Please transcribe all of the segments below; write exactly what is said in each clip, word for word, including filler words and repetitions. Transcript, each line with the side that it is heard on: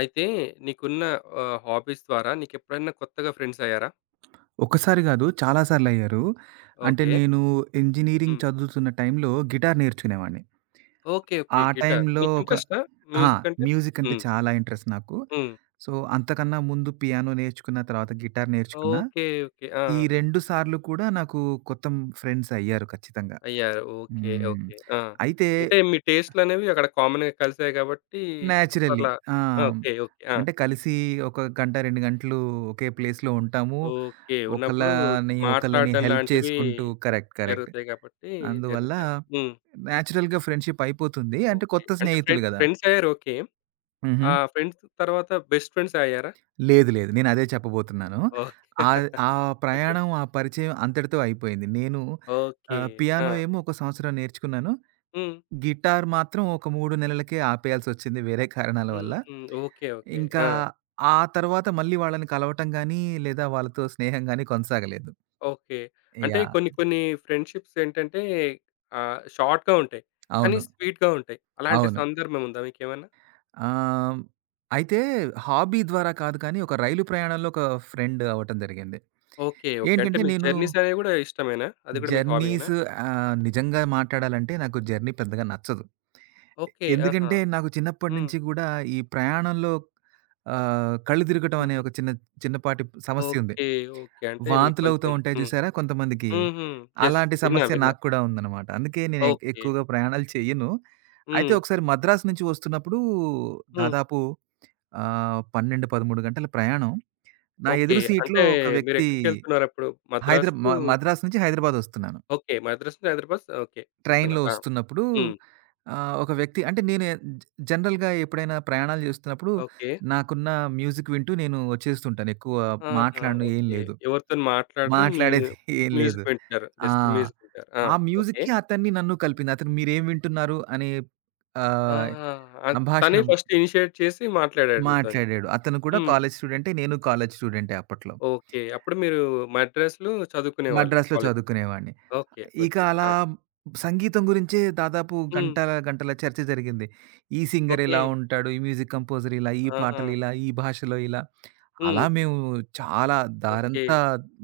left: అయితే నీకున్న ఆహ్, హాబీస్ ద్వారా నీకెప్పుడైనా కొత్తగా ఫ్రెండ్స్ అయ్యారా?
right: ఒక్కసారి గాదు. చాలా సార్లయ్యారు. అంటే
left: ఓకే.
right: నేను ఇంజినీరింగ్
left: హ్మ్.
right: చదువుతున్న టైంలో గిటార్ నేర్చుకునేవాడిని.
left: ఓకే. ఓకే.
right: ఆ
left: గిటార్.
right: టైంలో
left: నీకు
right: ఒక
left: ఇంట్రెస్టా
right: ఆ!
left: మ్యూజిక్ అంటే?
right: మ్యూజిక్ అంటే
left: హ్మ్.
right: చాలా ఇంట్రెస్ట్ నాకు.
left: హ్మ్.
right: సో, అంతకన్నా ముందు పియానో నేర్చుకున్న, తర్వాత గిటార్ నేర్చుకున్నా.
left: ఓకే. ఓకే. ఆ!
right: ఈ రెండు సార్లు కూడా నాకు కొత్త ఫ్రెండ్స్ అయ్యారు ఖచ్చితంగా.
left: అయ్యారు. ఓకే.
right: హ్మ్.
left: ఓకే. ఆ!
right: అయితే
left: అంటే మీ టేస్ట్‌లనేవి అక్కడ కామన్‌గా కలిసాయి గాబట్టి
right: నేచురల్లీ
left: అప్పట్లా
right: ఆ!
left: ఆ! ఓకే. ఓకే. ఆ!
right: అంటే కలిసి ఒక గంట, రెండు గంటలు ఒకే ప్లేస్‌లో ఉంటాము.
left: ఓకే. ఉన్నప్పుడు
right: ఒకళ్ళని, ఒకళ్ళని
left: మాట్లాడడం
right: హెల్ప్
left: లాంటివి
right: చేసుకుంటూ కరెక్ట్. కరెక్ట్.
left: జరుగుతాయి గాబట్టి
right: అందువల్ల
left: జరుగుతాయి. హ్మ్.
right: నేచురల్‌గా ఫ్రెండ్‌షిప్ అయిపోతుంది. అంటే
left: ఓకే.
right: కొత్త
left: అంటే
right: స్నేహితులు
left: ఫ్రెండ్
right: గదా!
left: ఫ్రెండ్స్ అయ్యారు ఓకే.
right: హుహు.
left: ఆ ఫ్రెండ్స్ తర్వాత బెస్ట్ ఫ్రెండ్స్ అయ్యారా?
right: లేదు. లేదు. నేనదే చెప్పబోతున్నాను.
left: ఓకే.
right: ఆహ్, ఆ
left: ఓకే.
right: ప్రయాణం, ఆ పరిచయం అంతటితో అయిపోయింది. నేను
left: ఓకే.
right: ఆహ్, పియానో
left: ఆ!
right: ఏమో ఒక సంవత్సరం నేర్చుకున్నాను.
left: హ్మ్.
right: గిటార్ మాత్రం ఒక మూడు నెలలకే ఆపేయాల్సొచ్చింది వేరే కారణాల వల్ల.
left: హుహు. ఓకే. ఓకే.
right: ఇంకా
left: ఆ!
right: ఆ తర్వాత మళ్ళీ వాళ్ళని కలవటం గానీ, లేదా వాళ్ళతో స్నేహం గానీ కొనసాగలేదు.
left: ఓకే. అంటే కొన్ని
right: యాహ్!
left: కొన్ని ఫ్రెండ్‌షిప్స్ ఏంటంటే ఆహ్, షార్ట్‌గా ఉంటాయి. కానీ
right: అవును.
left: స్వీట్‌గా ఉంటాయి. అలాంటి
right: అవును.
left: సందర్భం ఉందా మీకేమన్నా?
right: ఆహ్, అయితే హాబీ ద్వారా కాదు కానీ, ఒక రైలు ప్రయాణంలో ఒక ఫ్రెండ్ అవ్వటం జరిగింది.
left: ఓకే. ఓకే. అంటే
right: ఏంటంటే
left: మీకు
right: నేను
left: జర్నీస్ అనేవి గూడా ఇష్టమేనా? అది కూడా మీకు హాబీయేనా?
right: జర్నీస్ ఆహ్, నిజంగా మాట్లాడాలంటే నాకు జర్నీ పెద్దగా నచ్చదు.
left: ఓకే. ఆహా!
right: ఎందుకంటే నాకు చిన్నప్పటి
left: హ్మ్.
right: నుంచి గూడా ఈ ప్రయాణంలో ఆహ్, కళ్ళు తిరగటం అనే
left: హుహు.
right: ఒక చిన్న చిన్నపాటి సమస్య ఉంది.
left: ఓకే. ఓకే. అంటే మీకు
right: వాంతులవుతూ
left: కొంచెం
right: ఉంటాయి
left: హ్మ్.
right: చూసారా కొంతమందికి?
left: హుహు. యెస్.
right: అలాంటి
left: విన్నా.
right: సమస్య
left: విన్నా.
right: నాకు కూడా ఉందనమాట. అందుకే నేను ఎక్
left: ఓకే.
right: ఎక్కువగా ప్రయాణాలు చెయ్యను. అయితే
left: హ్మ్.
right: ఒకసారి మద్రాసు నుంచి వస్తున్నప్పుడు
left: హ్మ్.
right: దాదాపు ఆహ్, పన్నెండు, పదమూడు గంటల ప్రయాణం. నా
left: ఓకే.
right: ఎదురు సీట్‌లో
left: అంటే
right: ఒక వ్యక్తి
left: మీరెక్కడికెళ్తున్నారప్పుడు?
right: హైదరా
left: మద్రాస్ టు
right: మ మద్రాస్ నుంచి హైదరాబాద్ వస్తున్నాను.
left: ఓకే. 'మద్రాస్' నుంచి 'హైదరాబాద్' ఓకే.
right: ట్రైన్‌లో
left: వస్తున్నారు. ఆ!
right: వస్తున్నప్పుడు
left: హ్మ్.
right: ఆహ్, ఒక వ్యక్తి అంటే నేను జ జనరల్‌గా ఎప్పుడైనా ప్రయాణాలు చేస్తున్నప్పుడు
left: ఓకే.
right: నాకున్న మ్యూజిక్ వింటూ నేను వచ్చేస్తుంటాను. ఎక్కువ
left: ఆహా!
right: మాట్లాడను ఏం
left: ఓకే.
right: లేదు.
left: ఎవరితోని మాట్లాడరు. మీ
right: మాట్లాడేది ఏం లేదు.
left: మ్యూజిక్ వింటారు.
right: ఆ!
left: జస్ట్ మ్యూజిక్ వింటారు. ఆ!
right: ఆ
left: ఓకే.
right: మ్యూజిక్‌కి అతన్ని నన్ను కలిపింది. అతను మీరేం వింటున్నారు అనే ఆహ్,
left: ఆహా! అన్
right: సంభాషణ
left: తనే ఫస్ట్ ఇనిషియేట్ చేసి మాట్లాడాడు మీతోని.
right: మాట్లాడాడు. అతను కూడా
left: హ్మ్.
right: కాలేజ్ స్టూడెంటే. నేను కాలేజ్ స్టూడెంటే అప్పట్లో.
left: ఓకే. అప్పుడు మీరు మద్రాస్‌లో చదువుకునేవాళ్ళు
right: మద్రాస్‌లో
left: కాలేజ్.
right: చదువుకునేవాడిని.
left: ఓకే. గుడ్.
right: ఇక
left: గుడ్.
right: అలా
left: ఆ!
right: సంగీతం గురించే దాదాపు
left: హ్మ్.
right: గంటల, గంటల చర్చ జరిగింది. ఈ సింగర్
left: ఓకే.
right: ఇలా ఉంటాడు, ఈ మ్యూజిక్ కంపోజర్ ఇలా, ఈ
left: ఆహా!
right: పాటలు ఇలా, ఈ భాషలో ఇలా. అలా
left: హ్మ్.
right: మేము చాలా
left: ఓకే.
right: దారంతా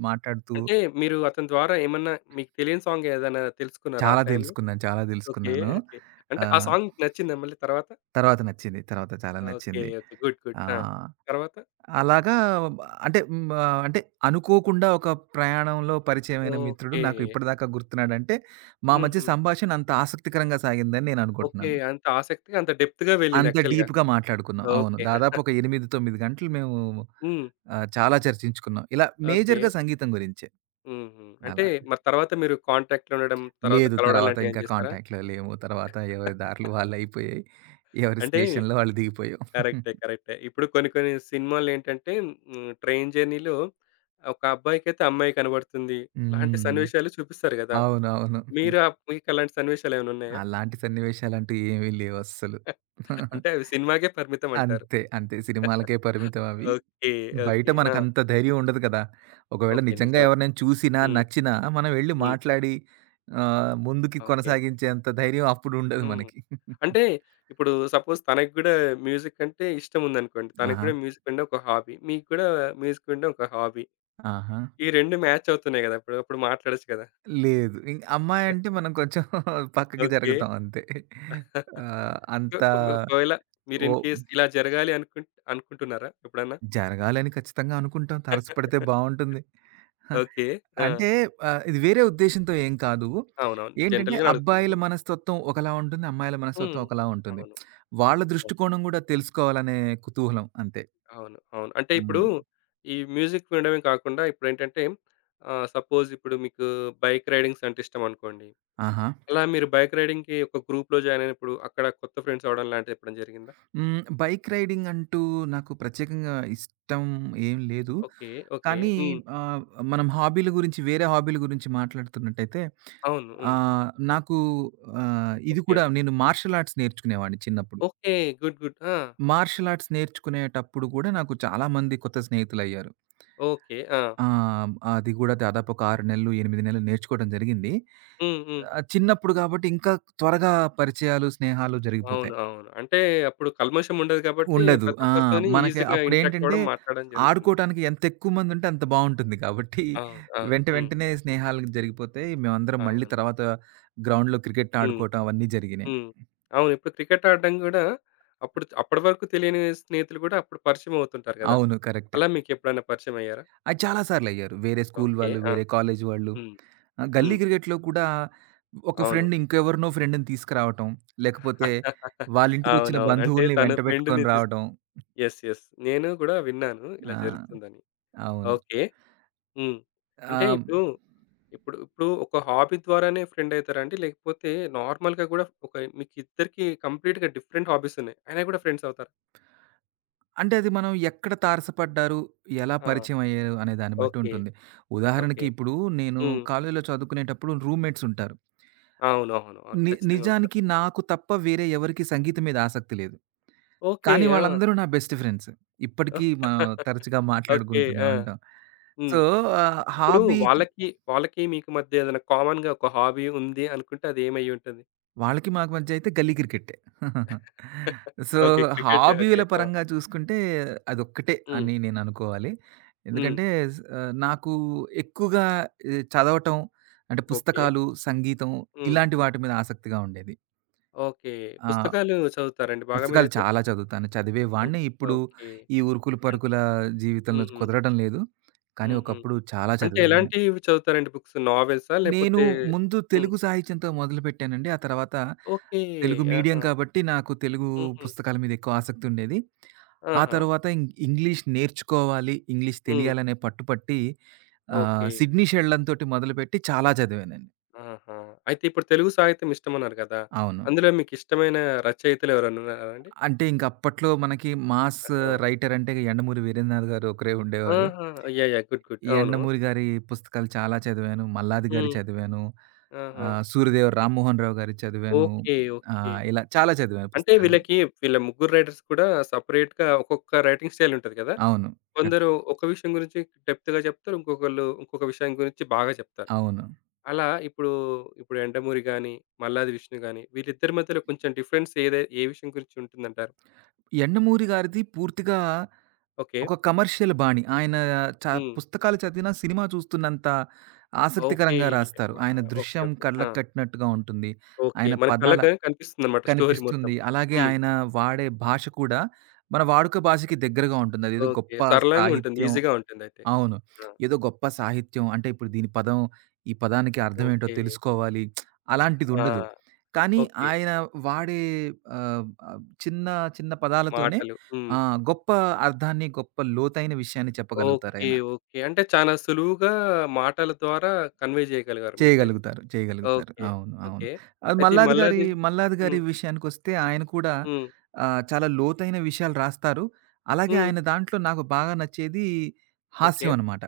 right: మాట్లాడుతూ
left: అంటే మీరు అతని ద్వారా ఏమన్నా మీకు తెలియని సాంగ్ ఏదైనా తెలుసుకున్నారా ఆ
right: చాలా
left: టైంలో?
right: తెలుసుకున్నాను, చాలా
left: ఓకే.
right: తెలుసుకున్నాను.
left: ఓకే. అంటే ఆ
right: ఆహ్,
left: సాంగ్ నచ్చిందా మళ్ళీ తర్వాత?
right: తర్వాత నచ్చింది. తర్వాత చాలా
left: ఓకే.
right: నచ్చింది.
left: ఓకే. గుడ్. గుడ్.
right: ఆ!
left: ఆ! తర్వాత?
right: అలాగా అంటే హ్మ్. ఆహ్, అంటే అనుకోకుండా ఒక ప్రయాణంలో పరిచయమైన మిత్రుడు
left: ఓకే.
right: నాకు ఇప్పటిదాకా గుర్తున్నాడంటే, మా మధ్య
left: హుహు.
right: సంభాషణ అంత ఆసక్తికరంగా సాగిందని నేను
left: ఓకే.
right: అనుకుంటున్నాను.
left: అంత ఆసక్తిగా, అంత డెప్త్‌గా వెళ్ళింది
right: అంత
left: యాక్చువల్‌గా.
right: డీప్‌గా మాట్లాడుకున్నాం. అవును.
left: ఓకే.
right: దాదాపు ఒక ఎనిమిది, తొమ్మిది గంటలు మేము
left: హ్మ్.
right: ఆహ్, చాలా చర్చించుకున్నాం. ఇలా
left: ఓకే.
right: మేజర్‌గా సంగీతం గురించే.
left: హుహు. అంటే
right: అలా.
left: మరి తర్వాత మీరు కాంటాక్ట్‌లో ఉండడం, తర్వాత
right: లేదు.
left: కలవడం
right: తర్వాత
left: లాంటివి ఏం
right: ఇంకా
left: చేశారా?
right: కాంటాక్ట్‌లో లేము. తర్వాత ఎవరి దారులు వాళ్ళయిపోయాయి. ఎవరి
left: అంటే
right: స్టేషన్‌లో వాళ్ళు దిగిపోయాం.
left: కరెక్టే. కరెక్టే. ఇప్పుడు కొన్ని కొన్ని సినిమాలేంటంటే హ్మ్. ట్రైన్ జర్నీలో ఒక అబ్బాయికైతే అమ్మాయి కనబడుతుంది. ఇలాంటి
right: హ్మ్.
left: సన్నివేశాలు చూపిస్తారు గదా!
right: అవునవును.
left: మీరు ఆహ్, మీకు అలాంటి సన్నివేశాలేమైనా ఉన్నాయా?
right: అలాంటి సన్నివేశాలంటూ ఏమీ లేవస్సలు.
left: అంటే అవి సినిమాకే పరిమితం అంటారు.
right: అంతే. అంతే. సినిమాలకే పరిమితం అవి.
left: ఓకే.
right: బయట
left: ఓకే. ఆ!
right: మనకంత ధైర్యం ఉండదు కదా! ఒకవేళ
left: ఓకే.
right: నిజంగా
left: నిజమే.
right: ఎవరినైనా చూసినా,
left: హ్మ్.
right: నచ్చినా మనం వెళ్లి
left: హ్మ్.
right: మాట్లాడి ఆహ్, ముందుకి
left: ఓకే.
right: కొనసాగించేంత ధైర్యం అప్పుడు ఉండదు
left: హ్మ్.
right: మనకి.
left: అంటే ఇప్పుడు సపోజ్ తనకి గూడా మ్యూజిక్ అంటే ఇష్టముందనుకోండి. తనకి
right: ఆహా!
left: గూడా మ్యూజిక్ అంటే ఒక హాబీ. మీకు గూడా మ్యూజిక్ అంటే ఒక హాబీ.
right: ఆహా!
left: ఈ రెండు మ్యాచ్ అవుతున్నాయి గదా! అప్పుడు అప్పుడు మాట్లాడొచ్చు గదా!
right: లేదు. ఇంక అమ్మాయంటే మనం కొంచెం పక్కకి
left: ఓకే.
right: జరుగుతాం అంతే. ఆహ్,
left: సో,
right: అంత
left: ఒక ఒకవేళ మీరు
right: ఓ
left: ఇన్ కేస్ ఇలా జరగాలి అనుకున్ అనుకుంటున్నారా ఎప్పుడన్నా?
right: జరగాలని ఖచ్చితంగా అనుకుంటాం. తారసపడితే బావుంటుంది. హా!
left: ఓకే. ఆ!
right: అంటే ఆహ్, ఇది వేరే ఉద్దేశ్యంతో ఏం కాదు.
left: అవునవును.
right: ఏంటంటే
left: జనరల్‌గానే
right: అబ్బాయిల
left: అడుగుతున్నాను.
right: మనస్తత్వం ఒకలా ఉంటుంది. అమ్మాయిల మనస్తత్వం
left: హ్మ్.
right: ఒకలా ఉంటుంది.
left: అవును.
right: వాళ్ళ
left: అవును.
right: దృష్టికోణం గూడా తెలుసుకోవాలనే కుతూహలం అంతే.
left: అవును. అవును. అంటే ఇప్పుడు
right: హ్మ్.
left: ఈ మ్యూజిక్ వినడమే కాకుండా ఇప్పుడేంటంటే ఆహ్, సపోజ్ ఇప్పుడు మీకు బైక్ రైడింగ్స్ అంటే ఇష్టమనుకోండి.
right: ఆహా!
left: అలా మీరు బైక్ రైడింగ్‌కి ఒక గ్రూప్‌లో జాయిన్ అయినప్పుడు అక్కడ కొత్త ఫ్రెండ్స్ అవ్వడం లాంటిది ఎప్పుడైనా జరిగిందా?
right: హ్మ్. బైక్ రైడింగ్ అంటూ నాకు ప్రత్యేకంగా ఇష్టం ఏం లేదు.
left: ఓకే. ఓకే.
right: కానీ
left: హ్మ్.
right: ఆహ్, మనం హాబీల గురించి వేరే హాబీల గురించి మాట్లాడుతున్నట్టయితే
left: అవును. హ్మ్.
right: ఆహ్, నాకు ఆహ్, ఇది
left: ఓకే.
right: కూడా నేను మార్షల్ ఆర్ట్స్ నేర్చుకునేవాడిని చిన్నప్పుడు.
left: ఓకే. గుడ్. గుడ్. ఆ!
right: మార్షియల్ ఆర్ట్స్ నేర్చుకునేటప్పుడు గూడా నాకు చాలా మంది కొత్త స్నేహితులయ్యారు.
left: ఓకే. ఆ!
right: ఆహ్, అది గూడా దాదాపు ఒక ఆరు నెలలు, ఎనిమిది నెలలు నేర్చుకోవడం జరిగింది.
left: హ్మ్. హ్మ్.
right: ఆహ్, చిన్నప్పుడు గాబట్టి ఇంకా త్వరగా పరిచయాలు, స్నేహాలు
left: అవును.
right: జరిగిపోతాయి.
left: అవును. అంటే అప్పుడు కల్మషం ఉండదు కాబట్టి
right: ఉండదు.
left: ప్రతి
right: ఆ!
left: ఒక్కరితోని
right: మనకి
left: ఈజీగా ఇంటరాక్ట్
right: అప్పుడేంటంటే
left: అవ్వడం, మాట్లాడడం జరుగుతుంది.
right: ఆడుకోవటానికి ఎంత ఎక్కువ మందుంటే అంత బావుంటుంది కాబట్టి
left: అవును. అవును.
right: వెంట
left: హ్మ్.
right: వెంటనే స్నేహాలు జరిగిపోతాయి. మేమందరం మళ్ళీ
left: అవును.
right: తర్వాత గ్రౌండ్‌లో క్రికెట్
left: హ్మ్.
right: ఆడుకోవటం అవన్నీ జరిగినాయి.
left: హ్మ్. అవును. ఇప్పుడు క్రికెట్ ఆడడం గూడా అప్పుడు అప్పటి వరకు తెలియని స్నేహితులు గూడా అప్పుడు పరిచయం అవుతుంటారు గదా!
right: అవును. కరెక్ట్.
left: అలా మీకెప్పుడైనా పరిచయం అయ్యారా?
right: అది చాలా సార్లయ్యారు. వేరే స్కూల్
left: ఓకే.
right: వాళ్ళు,
left: ఆ!
right: వేరే కాలేజ్ వాళ్ళు.
left: హ్మ్.
right: ఆహ్, గల్లీ
left: హ్మ్.
right: క్రికెట్‌లో కూడా ఒక
left: అవును.
right: ఫ్రెండ్ ఇంకెవరినో ఫ్రెండ్‌ని తీసుకురావటం, లేకపోతే వాళ్ళింటికొచ్చిన
left: అవునవును. అంటే
right: బంధువుల్ని
left: తన
right: వెంటబెట్టుకొని
left: ఫ్రెండ్‌ని తీస్
right: రావడం.
left: యెస్. యెస్. నేను గూడా విన్నాను ఇలా
right: ఆ!
left: జరుగుతుందని.
right: అవును.
left: ఓకే. హ్మ్. అంటే
right: ఆహ్,
left: ఇప్పుడు ఇప్పుడు ఇప్పుడు ఒక హాబీ ద్వారానే ఫ్రెండ్ అయితారా అండి? లేకపోతే నార్మల్‌గా గూడా ఒక మీకిద్దరికీ కంప్లీట్‌గా డిఫరెంట్ హాబీస్ ఉన్నాయి. అయినా గూడా ఫ్రెండ్స్ అవుతారా?
right: అంటే అది మనం ఎక్కడ తారసపడ్డారు, ఎలా
left: ఆ!
right: పరిచయం అయ్యారు అనే దాన్ని బట్టి
left: ఓకే.
right: ఉంటుంది. ఉదాహరణకి
left: ఓకే.
right: ఇప్పుడు నేను
left: హ్మ్.
right: కాలేజీలో చదువుకునేటప్పుడు రూమ్‌మేట్స్ ఉంటారు.
left: అవునవును. అవును. అవును
right: ని
left: ఖచ్చితంగా ఉంటారు.
right: నిజానికి నాకు తప్ప వేరే ఎవరికీ సంగీతం మీద ఆసక్తి లేదు.
left: ఓకే.
right: కానీ
left: ఆ!
right: వాళ్ళందరూ నా బెస్ట్ ఫ్రెండ్స్. ఇప్పటికీ మా తరచుగా
left: ఓకే.
right: మాట్లాడుకుంటూనే
left: ఆ!
right: ఉంటాం.
left: హ్మ్.
right: సో, ఆహ్,
left: ఇప్పుడు
right: హాబీకి
left: వాళ్ళకి, వాళ్ళకి మీకు మధ్య ఏదైనా కామన్‌గా ఒక హాబీ ఉంది అనుకుంటే అది ఏమయ్యుంటది?
right: వాళ్ళకి మాకు మధ్య అయితే గల్లీ క్రికెట్టే. So,
left: okay. క్రికెట్.
right: హాబీల
left: ఓకే. ఆ!
right: పరంగా చూసుకుంటే అదొక్కటే
left: హ్మ్.
right: అని నేననుకోవాలి.
left: హ్మ్.
right: ఎందుకంటే స్ ఆహ్, నాకు ఎక్కువగా ఈ చదవటం అంటే
left: ఓకే.
right: పుస్తకాలు, సంగీతం
left: హ్మ్.
right: ఇలాంటి వాటి మీద ఆసక్తిగా ఉండేది.
left: ఓకే.
right: ఆ!
left: పుస్తకాలు చదువుతారండి బాగా
right: పుస్తకాలు
left: మీరైతే?
right: చాలా చదువుతాను.
left: అన్
right: చదివేవాడిని. ఇప్పుడు
left: ఓకే.
right: ఈ ఉరుకులు
left: అన్
right: పరుగుల జీవితంలో
left: హుహు.
right: కుదరడం లేదు. కానీ
left: హుహు.
right: ఒకప్పుడు చాలా
left: అంటే
right: చదివేవాడిని.
left: ఎలాంటివి చదువుతారండి బుక్స్? నావెల్సా?
right: నేను
left: లేపోతే
right: ముందు
left: హ్మ్.
right: తెలుగు సాహిత్యంతో మొదలుపెట్టానండి. ఆ తర్వాత
left: ఓకే.
right: తెలుగు మీడియం
left: ఆహా!
right: కాబట్టి నాకు తెలుగు
left: హుహు.
right: పుస్తకాల మీద ఎక్కువ ఆసక్తి ఉండేది. ఆ
left: ఆహా!
right: తర్వాత ఇం ఇంగ్లీష్ నేర్చుకోవాలి, ఇంగ్లీష్
left: హ్మ్.
right: తెలియాలనే పట్టుపట్టి ఆహ్,
left: ఓకే.
right: 'సిడ్నీ షెల్డన్' తోటి మొదలుపెట్టి చాలా చదివానండి.
left: ఆహా! అయితే ఇప్పుడు తెలుగు సాహిత్యం ఇష్టమన్నారు కదా!
right: అవును.
left: అందులో మీకిష్టమైన రచయితలు ఎవరైనా ఉన్నారా అండి?
right: అంటే ఇంక అప్పట్లో మనకి మాస్
left: ఆహా!
right: రైటర్ అంటే 'యండమూరి వీరేంద్రనాథ్' గారు ఒకరే ఉండేవారు.
left: ఆహా! యాహ్! యాహ్! గుడ్. గుడ్.
right: ఈ
left: అవును.
right: 'యండమూరి' గారి పుస్తకాలు చాలా చదివాను. 'మల్లాది' గారియి
left: హ్మ్.
right: చదివాను.
left: ఆహా!
right: ఆహ్, 'సూర్యదేవ రామ్మోహన్ రావు' గారియి చదివాను.
left: ఓకే. ఓకే.
right: ఆహ్, ఇలా చాలా చదివాను
left: అంటే
right: పుస్తకాలన్నీ.
left: వీళ్ళకి వీళ్ళ ముగ్గురు రైటర్స్ కూడా సెపరేట్‌గా ఒక్కొక్క రైటింగ్ స్టైల్ ఉంటది కదా!
right: అవును. కద్
left: కొందరు ఒక విషయం గురించి డెప్త్‌గా చెప్తారు. ఇంకొకళ్ళు ఇంకొక విషయం గురించి బాగా చెప్తారు.
right: అవును.
left: అలా ఇప్పుడు, ఇప్పుడు 'యండమూరి' గాని, 'మల్లాది విష్ణు' గాని వీళ్ళిద్దరి మధ్యలో కొంచెం డిఫరెన్స్ ఏదై ఏ విషయం గురించి ఉంటుందంటారు?
right: 'యండమూరి' గారిది పూర్తిగా
left: ఓకే.
right: ఒక కమర్షియల్ బాణి. ఆయన చ
left: హ్మ్.
right: పుస్తకాలు చదివినా సినిమా చూస్తున్నంత
left: ఓకే.
right: ఆసక్తికరంగా రాస్తారు.
left: ఆ!
right: ఆయన
left: ఓకే.
right: దృశ్యం
left: ఓకే. ఆ!
right: కళ్ళకు కట్టినట్టుగా ఉంటుంది.
left: ఓకే.
right: ఆయన
left: మన
right: పదాల
left: కళ్ళకి గాని కనిపిస్తుందన్నమాట స్టోరీ మొత్తం.
right: కనిపిస్తుంది. అలాగే
left: హ్మ్.
right: ఆయన వాడే భాష కూడా మన వాడుక భాషకి దగ్గరగా ఉంటుంది. అదేదో
left: ఓకే.
right: గొప్ప
left: సరళంగా ఉంటుంది.
right: సాహిత్యం
left: ఈజీగా ఉంటుందయితే.
right: అవును.
left: ఆ!
right: ఏదో గొప్ప సాహిత్యం అంటే ఇప్పుడు దీని పదం, ఈ పదానికి అర్థం ఏంటో
left: ఓకే.
right: తెలుసుకోవాలి
left: ఆ!
right: అలాంటిదుండదు. కానీ
left: ఓకే.
right: ఆయన వాడే ఆహ్, ఆహ్, చిన్న చిన్న పదాలతోనే
left: మాటలు. హ్మ్.
right: ఆహ్, గొప్ప అర్థాన్ని, గొప్ప లోతైన విషయాన్ని
left: ఓకే.
right: చెప్పగలుగుతారాయన.
left: ఓకే. అంటే చాలా సులువుగా మాటల ద్వారా కన్వే చేయగలిగారు మెసేజ్.
right: చేయగలుగుతారు. చేయగలుగుతారు.
left: ఓకే.
right: అవును. అవును.
left: ఓకే.
right: అది
left: అయితే ఈ
right: మల్లాది గారి,
left: మల్లాది
right: మల్లాది గారి
left: హ్మ్.
right: విషయానికొస్తే ఆయన కూడా
left: హ్మ్.
right: ఆహ్, చాలా లోతైన విషయాలు రాస్తారు. అలాగే
left: హ్మ్.
right: ఆయన దాంట్లో నాకు బాగా నచ్చేది
left: ఓకే.
right: హాస్యం అనమాట.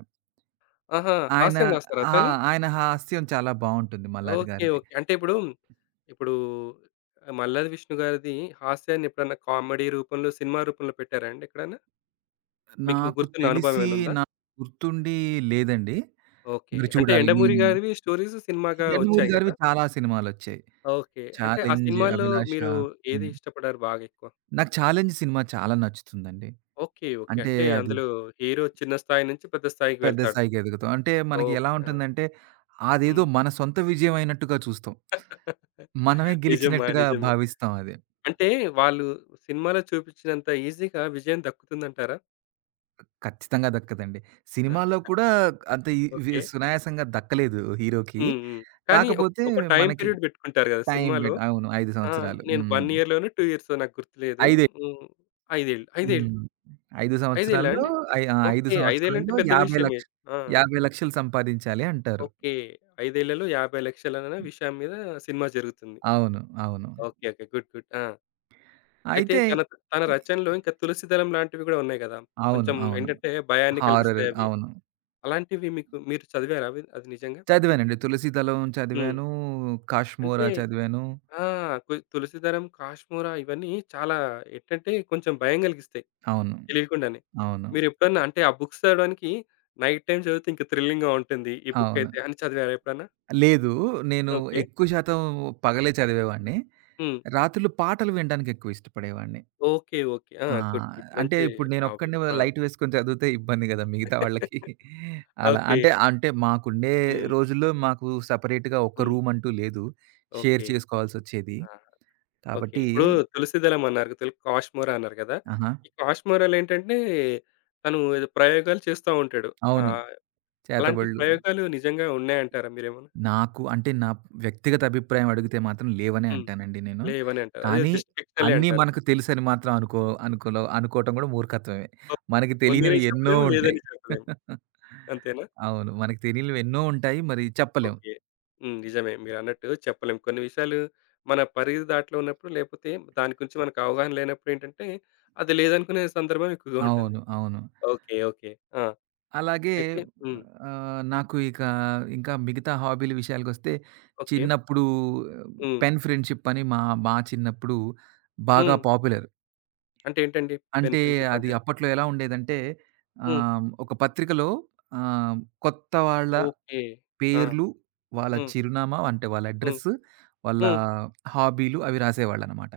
left: ఆహా!
right: ఆయన
left: హాస్యం రాస్తారా
right: అహా!
left: అతను?
right: ఆయన హాస్యం చాలా బావుంటుంది మల్లాది
left: ఓకే.
right: గారిది.
left: ఓకే. అంటే ఇప్పుడు, ఇప్పుడు మల్లాది విష్ణు గారిది హాస్యాన్ని ఎప్పుడన్నా కామెడీ రూపంలో, సినిమా రూపంలో పెట్టారా అండి ఎక్కడైనా? మీకు
right: నాకు
left: గుర్తున్న అనుభవం
right: తెలిసి
left: ఏమైనా ఉందా?
right: నాకు గుర్తుండి లేదండి.
left: ఓకే.
right: మరి
left: అంటే
right: చూడాలి.
left: 'ఎండమూరి'
right: నేను
left: గారివి స్టోరీస్ సినిమాగా
right: 'యండమూరి'
left: వచ్చాయి గదా!
right: గారివి చాలా సినిమాలొచ్చాయి.
left: ఓకే. అంటే ఆ
right: 'ఛాలెంజ్',
left: సినిమాలో
right: 'అభిలాష'
left: మీరు ఏది
right: హ్మ్.
left: ఇష్టపడారు బాగా ఎక్కువ?
right: నాకు 'ఛాలెంజ్' సినిమా చాలా నచ్చుతుందండి.
left: ఓకే. ఓకే.
right: అంటే
left: అంటే
right: అది
left: అందులో హీరో చిన్న స్థాయి నుంచి పెద్ద స్థాయికి
right: పెద్ద
left: వెళ్తాడు.
right: స్థాయికి ఎదుగుతాం. అంటే మనకి ఎలా
left: ఓకే. ఆ!
right: ఉంటుందంటే అదేదో
left: హ్మ్.
right: మన సొంత విజయం అయినట్టుగా చూస్తాం. మనమే
left: నిజమా?
right: గెలిచినట్టుగా
left: నిజమే.
right: భావిస్తాం అది.
left: అంటే వాళ్ళు సినిమాలో చూపించినంత ఈజీగా విజయం దక్కుతుందంటారా?
right: ఖచ్చితంగా దక్కదండి. సినిమాల్లో కూడా అంత ఈ వి
left: ఓకే.
right: సునాయాసంగా దక్కలేదు హీరోకి.
left: హ్మ్. హ్మ్. కానీ ఒక
right: కాకపోతే
left: ఒక టైమ్
right: మనకి
left: పీరియడ్ పెట్టుకుంటారు గదా!
right: టైం
left: సినిమాలో.
right: బెట్ అవును. ఐదు
left: ఆ!
right: సంవత్సరాలు.
left: నేను ఒక
right: హ్మ్.
left: ఇయర్‌లోనో, రెండు ఇయర్సో నాకు గుర్తులేదు.
right: 5
left: హ్మ్. ఐదు ఏళ్ళు, ఐదు ఏళ్ళు,
right: హ్మ్. ఐదు
left: ఐదు ఏళ్ళా
right: సంవత్సరాల్లో
left: అండి?
right: ఐ ఆ! ఐదు
left: ఓకే. ఐదు ఏళ్ళంటే
right: సంవత్సరాల్లో
left: పెద్ద విషయమే.
right: 50,00,000
left: ఆ!
right: రూ. ఏభై లక్షలు సంపాదించాలి అంటారు.
left: ఓకే. ఐదు ఏళ్లలో యాభై,లక్షలు విషయం మీద సినిమా జరుగుతుంది.
right: అవును. అవును.
left: ఓకే. ఓకే. గుడ్. గుడ్. ఆ! అయితే
right: అయితే
left: తన తన
right: ఇ
left: రచనలో ఇంకా తులసి దళం లాంటివి గూడా ఉన్నాయి గదా!
right: అవును.
left: కొంచెం
right: అవును.
left: ఏంటంటే భయాన్ని
right: హారర్
left: కలిగిస్తాయి అవి.
right: అవును.
left: అలాంటివి మీకు మీరు చదివారా అవి అది నిజంగా?
right: చదివానండి. 'తులసీ దళం'
left: హ్మ్.
right: చదివాను.
left: అంటే
right: 'కాష్మోరా' చదివాను.
left: ఆ! కు తులసీదళం, కాష్మోరా ఇవన్నీ చాలా ఏంటంటే కొంచెం భయం గలిగిస్తాయి
right: అవును.
left: తెలియకుండానే.
right: అవును.
left: మీరెప్పుడన్నా అంటే ఆ బుక్స్ చదవడానికి నైట్ టైమ్ చదివితే ఇంకా థ్రిల్లింగ్‌గా ఉంటుంది ఈ బుక్
right: అవును.
left: అయితే అని చదివారా ఎప్పుడన్నా?
right: లేదు. నేను
left: ఓకే.
right: ఎక్కువ శాతం పగలే చదివేవాడిని.
left: హ్మ్.
right: రాత్రులు పాటలు వినడానికి ఎక్కువ ఇష్టపడేవాడిని.
left: ఓకే. ఓకే. ఆ!
right: ఆ!
left: గుడ్. గుడ్.
right: అంటే
left: మంచి
right: ఇప్పుడు
left: హాబీ.
right: నేనొక్కడినే
left: ఆ!
right: లైట్ వేసుకొని చదివితే ఇబ్బంది గదా! మిగతా వాళ్ళకి. అలా
left: ఓకే.
right: అంటే, అంటే మాకుండే
left: హ్మ్.
right: రోజుల్లో మాకు సెపరేట్‌గా ఒక
left: హ్మ్.
right: రూమ్ అంటూ లేదు. Share
left: okay.
right: చేసుకోవాల్సొచ్చేది.
left: ఆహా! ఓకే.
right: కాబట్టి
left: ఇప్పుడు తులసీదళం అన్నారు తెలు కాష్మోరా అన్నారు గదా!
right: ఆహా!
left: ఈ కాష్మోరాలో ఏంటంటే తను ఏదో ప్రయోగాలు చేస్తా ఉంటాడు.
right: అవును.
left: ఆహ్, అలాంటి
right: చేతబడులు.
left: ప్రయోగాలు నిజంగా ఉన్నాయంటారా మీరేమన్నా?
right: నాకు అంటే నా వ్యక్తిగత అభిప్రాయం అడిగితే మాత్రం లేవనే
left: హ్మ్.
right: అంటానండి నేను.
left: లేవని అంటారు. అదే
right: కానీ
left: జస్ట్ ఫిక్షనలే
right: అన్నీ
left: అంటారు.
right: మనకు తెలుసని మాత్రం అనుకో అనుకోలో అనుకోవటం కూడా మూర్ఖత్వమే.
left: సో,
right: మనకి
left: ఉందని
right: తెలియనివి ఎన్నో
left: చెప్పలేము,
right: ఉంటాయి.
left: లేదని చెప్పలేము. అంతేనా?
right: అవును. మనకు తెలియనివి ఎన్నో ఉంటాయి. మరి చెప్పలేం.
left: ఓకే. హ్మ్. నిజమే. మీరన్నట్టు చెప్పలేం. కొన్ని విషయాలు మన పరిధి దాటిలో ఉన్నప్పుడు లేపోతే దాని గురించి మనకు అవగాహన లేనప్పుడు ఏంటంటే, అది లేదనుకునే సందర్భం ఎక్కువగా ఉంటుంది.
right: అవును. అవును.
left: ఓకే. ఓకే. ఆ!
right: అలాగే
left: అయితే హ్మ్.
right: ఆహ్, నాకు ఇక ఇంకా మిగతా హాబీల విషయాలకొస్తే
left: ఓకే.
right: చిన్నప్పుడు
left: హ్మ్.
right: పెన్ ఫ్రెండ్‌షిప్ అని మా మా చిన్నప్పుడు బాగా
left: హ్మ్.
right: పాపులర్.
left: అంటే ఏంటండి? పెన్
right: అంటే
left: ఫ్రెండ్‌షిప్
right: అది
left: అంటే?
right: అప్పట్లో ఎలా ఉండేదంటే
left: హ్మ్.
right: ఆహ్, ఒక పత్రికలో ఆహ్, కొత్త వాళ్ళ
left: ఓకే. ఆ!
right: పేర్లు, వాళ్ళ
left: హ్మ్.
right: చిరునామా అంటే వాళ్ళ
left: హ్మ్.
right: అడ్రెస్, వాళ్ళ
left: హ్మ్.
right: హాబీలు అవి రాసేవాళ్ళనమాట.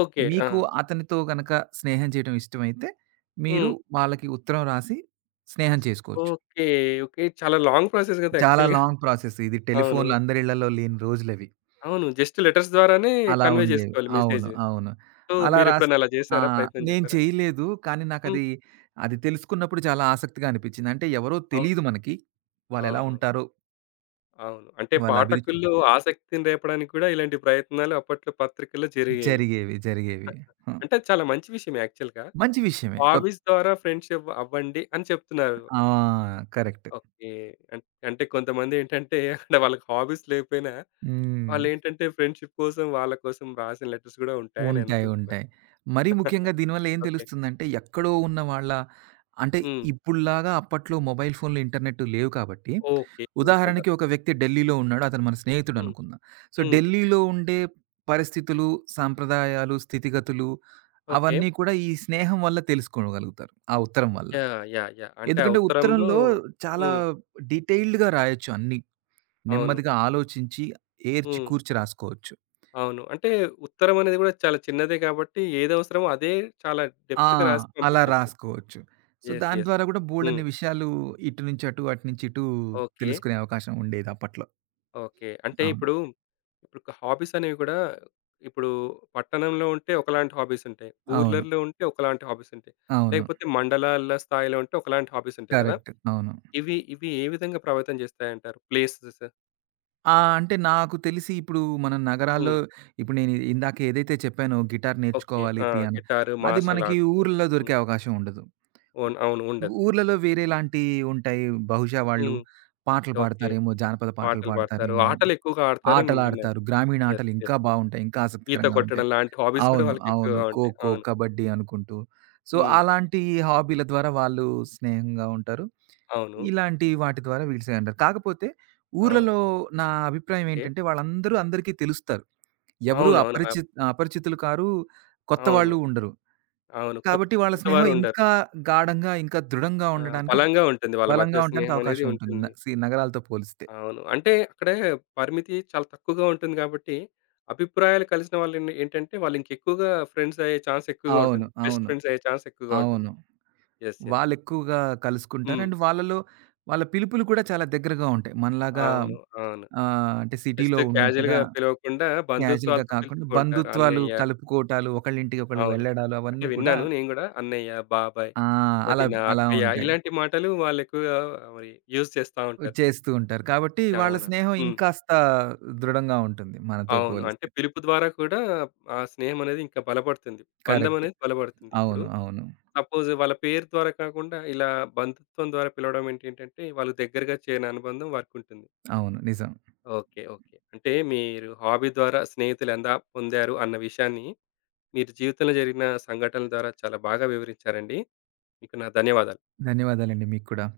left: ఓకే. ఆ!
right: మీకు అతనితో గనక స్నేహం చేయడం ఇష్టమైతే మీరు
left: హ్మ్.
right: వాళ్ళకి ఉత్తరం రాసి స్నేహం చేసుకోవచ్చు.
left: ఓకే. ఓకే. చాలా లాంగ్ ప్రాసెస్ కదా!
right: చాలా
left: యాక్చువల్‌గా.
right: లాంగ్ ప్రాసెస్ ఇది.
left: అవును.
right: టెలిఫోన్‌లు అందరి ఇళ్లలో లేని రోజులవి.
left: అవును. జస్ట్ లెటర్స్ ద్వారానే
right: అలా
left: కన్వే
right: ఉండేవి.
left: జేసుకోవాలి
right: అవును.
left: మెసేజ్.
right: అవును.
left: సో,
right: అలా రాస్
left: మీరెప్పుడైనా అలా
right: ఆ!
left: జేసారా? ప్రయత్నం
right: నేను
left: జేసారా?
right: చేయలేదు. కానీ
left: హ్మ్.
right: నాకది, అది అది తెలుసుకున్నప్పుడు చాలా ఆసక్తిగా అనిపిచ్చింది. అంటే ఎవరో
left: అవును.
right: తెలీదు మనకి. వాళ్ళెలా
left: అవును.
right: ఉంటారో,
left: అవును. అంటే
right: వాళ్ళ అభిరుచులు
left: పాఠకుల్లో ఆసక్తిని రేపడానికి గూడా ఇలాంటి ప్రయత్నాలు అప్పట్లో పత్రికల్లో జరిగేవి.
right: జరిగేవి. జరిగేవి. హ్మ్.
left: అంటే చాలా మంచి విషయం యాక్చువల్‌గా.
right: మంచి విషయమే. కొత్
left: హాబీస్ ద్వారా ఫ్రెండ్షిప్ అవ్వండి అని చెప్తున్నారు.
right: ఆ! కరెక్ట్.
left: ఓకే. అన్ అంటే కొంతమందేంటంటే అంటే వాళ్ళకి హాబీస్ లేకపోయినా
right: హ్మ్.
left: వాళ్ళేంటంటే ఫ్రెండ్షిప్ కోసం వాళ్ళ కోసం రాసిన లెటర్స్ గూడా ఉంటాయని
right: ఉంటాయి.
left: అనుకుంటున్నా.
right: ఉంటాయి. మరీ ముఖ్యంగా దీనివల్ల ఏం
left: ఓకే.
right: తెలుస్తుందంటే, ఎక్కడో ఉన్న వాళ్ళ అంటే
left: హ్మ్.
right: ఇప్పుడులాగా అప్పట్లో మొబైల్ ఫోన్లు, ఇంటర్నెట్ లేవు కాబట్టి,
left: ఓకే. హ్మ్. అంతా.
right: ఉదాహరణకి ఒక వ్యక్తి ఢిల్లీలో ఉన్నాడు. అతను మన స్నేహితుడు
left: హ్మ్.
right: అనుకుందాం. సో,
left: హ్మ్.
right: ఢిల్లీలో ఉండే పరిస్థితులు, సాంప్రదాయాలు, స్థితిగతులు
left: ఓకే.
right: అవన్నీ కూడా ఈ స్నేహం వల్ల తెలుసుకోగలుగుతారు. ఆ ఉత్తరం వల్ల.
left: యాహ్! యాహ్! యాహ్! అంటే ఆ
right: ఎందుకంటే
left: ఉత్తరంలో
right: ఉత్తరంలో చాలా
left: హ్మ్.
right: డీటెయిల్డ్‌గా రాయొచ్చు అన్నీ.
left: అవును.
right: నెమ్మదిగా ఆలోచించి, ఏర్చి
left: హ్మ్.
right: కూర్చి రాసుకోవచ్చు.
left: అవును. అంటే ఉత్తరం అనేది గూడా చాలా చిన్నదే కాబట్టి, ఏదవసరమో అదే చాలా
right: ఆ!
left: డెప్త్‌గా రాసి
right: అలా
left: పంపించొచ్చు.
right: రాసుకోవచ్చు. So,
left: yes.
right: దాని
left: యెస్.
right: ద్వారా గూడా
left: హ్మ్.
right: బోలెడన్ని విషయాలు ఇటు నుంచి అటు, అటు నుంచి ఇటు
left: ఓకే.
right: తెలుసుకునే అవకాశం ఉండేది అప్పట్లో.
left: ఓకే. అంటే
right: అవును.
left: ఇప్పుడు, ఇప్పుడు హాబీస్ అనేవి గూడా ఇప్పుడు పట్టణంలో ఉంటే ఒకలాంటి హాబీస్ ఉంటాయి.
right: అవును.
left: ఊర్లల్లో ఉంటే ఒకలాంటి హాబీస్ ఉంటాయి.
right: అవును.
left: లేకపోతే మండలాల స్థాయిలో ఉంటే ఒకలాంటి హాబీస్ ఉంటాయి గదా!
right: కరెక్ట్. అవును.
left: ఇవి ఇవి ఏ విధంగా ప్రభావితం చేస్తాయంటారు? ప్లేసెస్
right: ఆ! అంటే నాకు తెలిసి ఇప్పుడు మన నగరాల్లో
left: హ్మ్.
right: ఇప్పుడు నేను ఇందాక ఏదైతే చెప్పానో గిటార్
left: ఓకే.
right: నేర్చుకోవాలి,
left: ఆ!
right: పియానో
left: గిటారు,
right: అది
left: మార్షల్
right: మనకి
left: ఆర్ట్స్.
right: ఊర్లలో దొరికే
left: హ్మ్.
right: అవకాశం ఉండదు.
left: ఓన్ అవును. ఉండదు.
right: ఊర్లలో వేరేలాంటియి ఉంటాయి. బహుశా వాళ్ళు
left: హ్మ్.
right: పాటలు
left: ఓకే.
right: పాడతారేమో, జానపద పాటలు
left: పాటలు పాడతారు.
right: పాడతారేమో,
left: ఆటలెక్కువగా ఆడతారని నేను విన్నాను.
right: ఆటలాడతారు. గ్రామీణ
left: యెస్.
right: ఆటలు ఇంకా
left: యెస్.
right: బావుంటాయి. ఇంకా
left: ఈత
right: ఆసక్తికరంగా ఉంటాయి.
left: కొట్టడం లాంటి హాబీస్ గూడా
right: అవును. అవును.
left: వాళ్ళకెక్కువగా ఉంటాయి.
right: ఖోఖో,
left: అవును.
right: కబడ్డీ అనుకుంటూ. సో,
left: హ్మ్.
right: అలాంటి హాబీల ద్వారా వాళ్ళు స్నేహంగా ఉంటారు.
left: అవును.
right: ఇలాంటి వాటి ద్వారా వీళ్ళు స్నేహంగా ఉంటారు. కాకపోతే
left: ఆ!
right: ఊర్లలో నా అభిప్రాయం
left: ఓకే.
right: ఏంటంటే వాళ్ళందరూ అందరికీ తెలుస్తారు. ఎవరు
left: అవును. అవును.
right: అపరిచి
left: అప్
right: అపరిచితులు కారు, కొత్త వాళ్ళు
left: అవును.
right: ఉండరు.
left: అవును. కొత్
right: కాబట్టి వాళ్ళ స్నేహం
left: కొత్తవారుండరు.
right: ఇంకా గాఢంగా, ఇంకా దృఢంగా
left: ఆ!
right: ఉండడానికి,
left: బలంగా ఉంటుంది. వాళ్ళ
right: బలంగా
left: మధ్య
right: ఉండడానికి
left: స్నేహమనేది
right: అవకాశం ఉంటుంది. న
left: ఉంటుంది.
right: సి నగరాలతో పోలిస్తే.
left: అవును. అంటే అక్కడ పరిమితి చాలా తక్కువగా ఉంటుంది గాబట్టి, అభిప్రాయాలు కలిసిన వాళ్ళేంటి ఏంటంటే వాళ్ళింకెక్కువగా ఫ్రెండ్స్ అయ్యే ఛాన్స్ ఎక్కువగా
right: అవును.
left: ఉంటుంది. బెస్ట్
right: అవును.
left: ఫ్రెండ్స్ అయ్యే ఛాన్స్ ఎక్కువగా ఉంటుంది.
right: అవును.
left: యెస్. యెస్.
right: వాళ్ళెక్కువగా కలుసుకుంటారు.
left: హ్మ్.
right: అండ్ వాళ్ళలో వాళ్ళ పిలుపులు కూడా చాలా దగ్గరగా ఉంటాయి. మనలాగా
left: అవును. అవును.
right: ఆహ్, అంటే సిటీలో
left: జస్ట్
right: ఉన్నట్టుగా
left: క్యాజుయల్‌గా పిలవకుండా
right: క్యాజుయల్‌గా
left: బంధుత్వాలతో
right: కాకుండా
left: పిలుచుకుంటారు.
right: బంధుత్వాలు
left: అన్నయ్య
right: కలుపుకోవటాలు, ఒకళ్ళింటికి ఒకళ్ళు
left: అవును.
right: వెళ్ళడాలు
left: అంటే
right: అవన్నీ కూడా
left: విన్నాను నేను గూడా. అన్నయ్య, బాబాయ్,
right: ఆ! అలా
left: వదిన,
right: అలా
left: అక్కయ్య
right: ఉంటాయి.
left: ఇలాంటి మాటలు వాళ్ళు ఎక్కువగా మరి యూజ్ చేస్తా ఉంటారు.
right: చేస్తూ ఉంటారు. కాబట్టి వాళ్ళ
left: అవును.
right: స్నేహం
left: హ్మ్.
right: ఇంకాస్త దృఢంగా ఉంటుంది మనతో
left: అవును. అంటే
right: పోలిస్తే.
left: పిలుపు ద్వారా కూడా ఆ స్నేహం అనేది ఇంకా బలపడుతుంది. బంధం
right: కరెక్ట్.
left: అనేది బలపడుతుంది. ఇప్పుడు
right: అవును. అవును.
left: సపోజ్ వాళ్ళ పేరు ద్వారా కాకుండా ఇలా బంధుత్వం ద్వారా పిలవడం ఏంటేంటంటే వాళ్ళు దగ్గరగా చేరిన అనుబంధం వారికుంటుంది.
right: అవును. నిజం.
left: ఓకే. ఓకే. అంటే మీరు హాబీ ద్వారా స్నేహితులు ఎలా పొందారు అన్న విషయాన్ని మీరు జీవితంలో జరిగిన సంఘటనల ద్వారా చాలా బాగా వివరించారండి. మీకు నా ధన్యవాదాలు.
right: ధన్యవాదాలండి మీకు కూడా.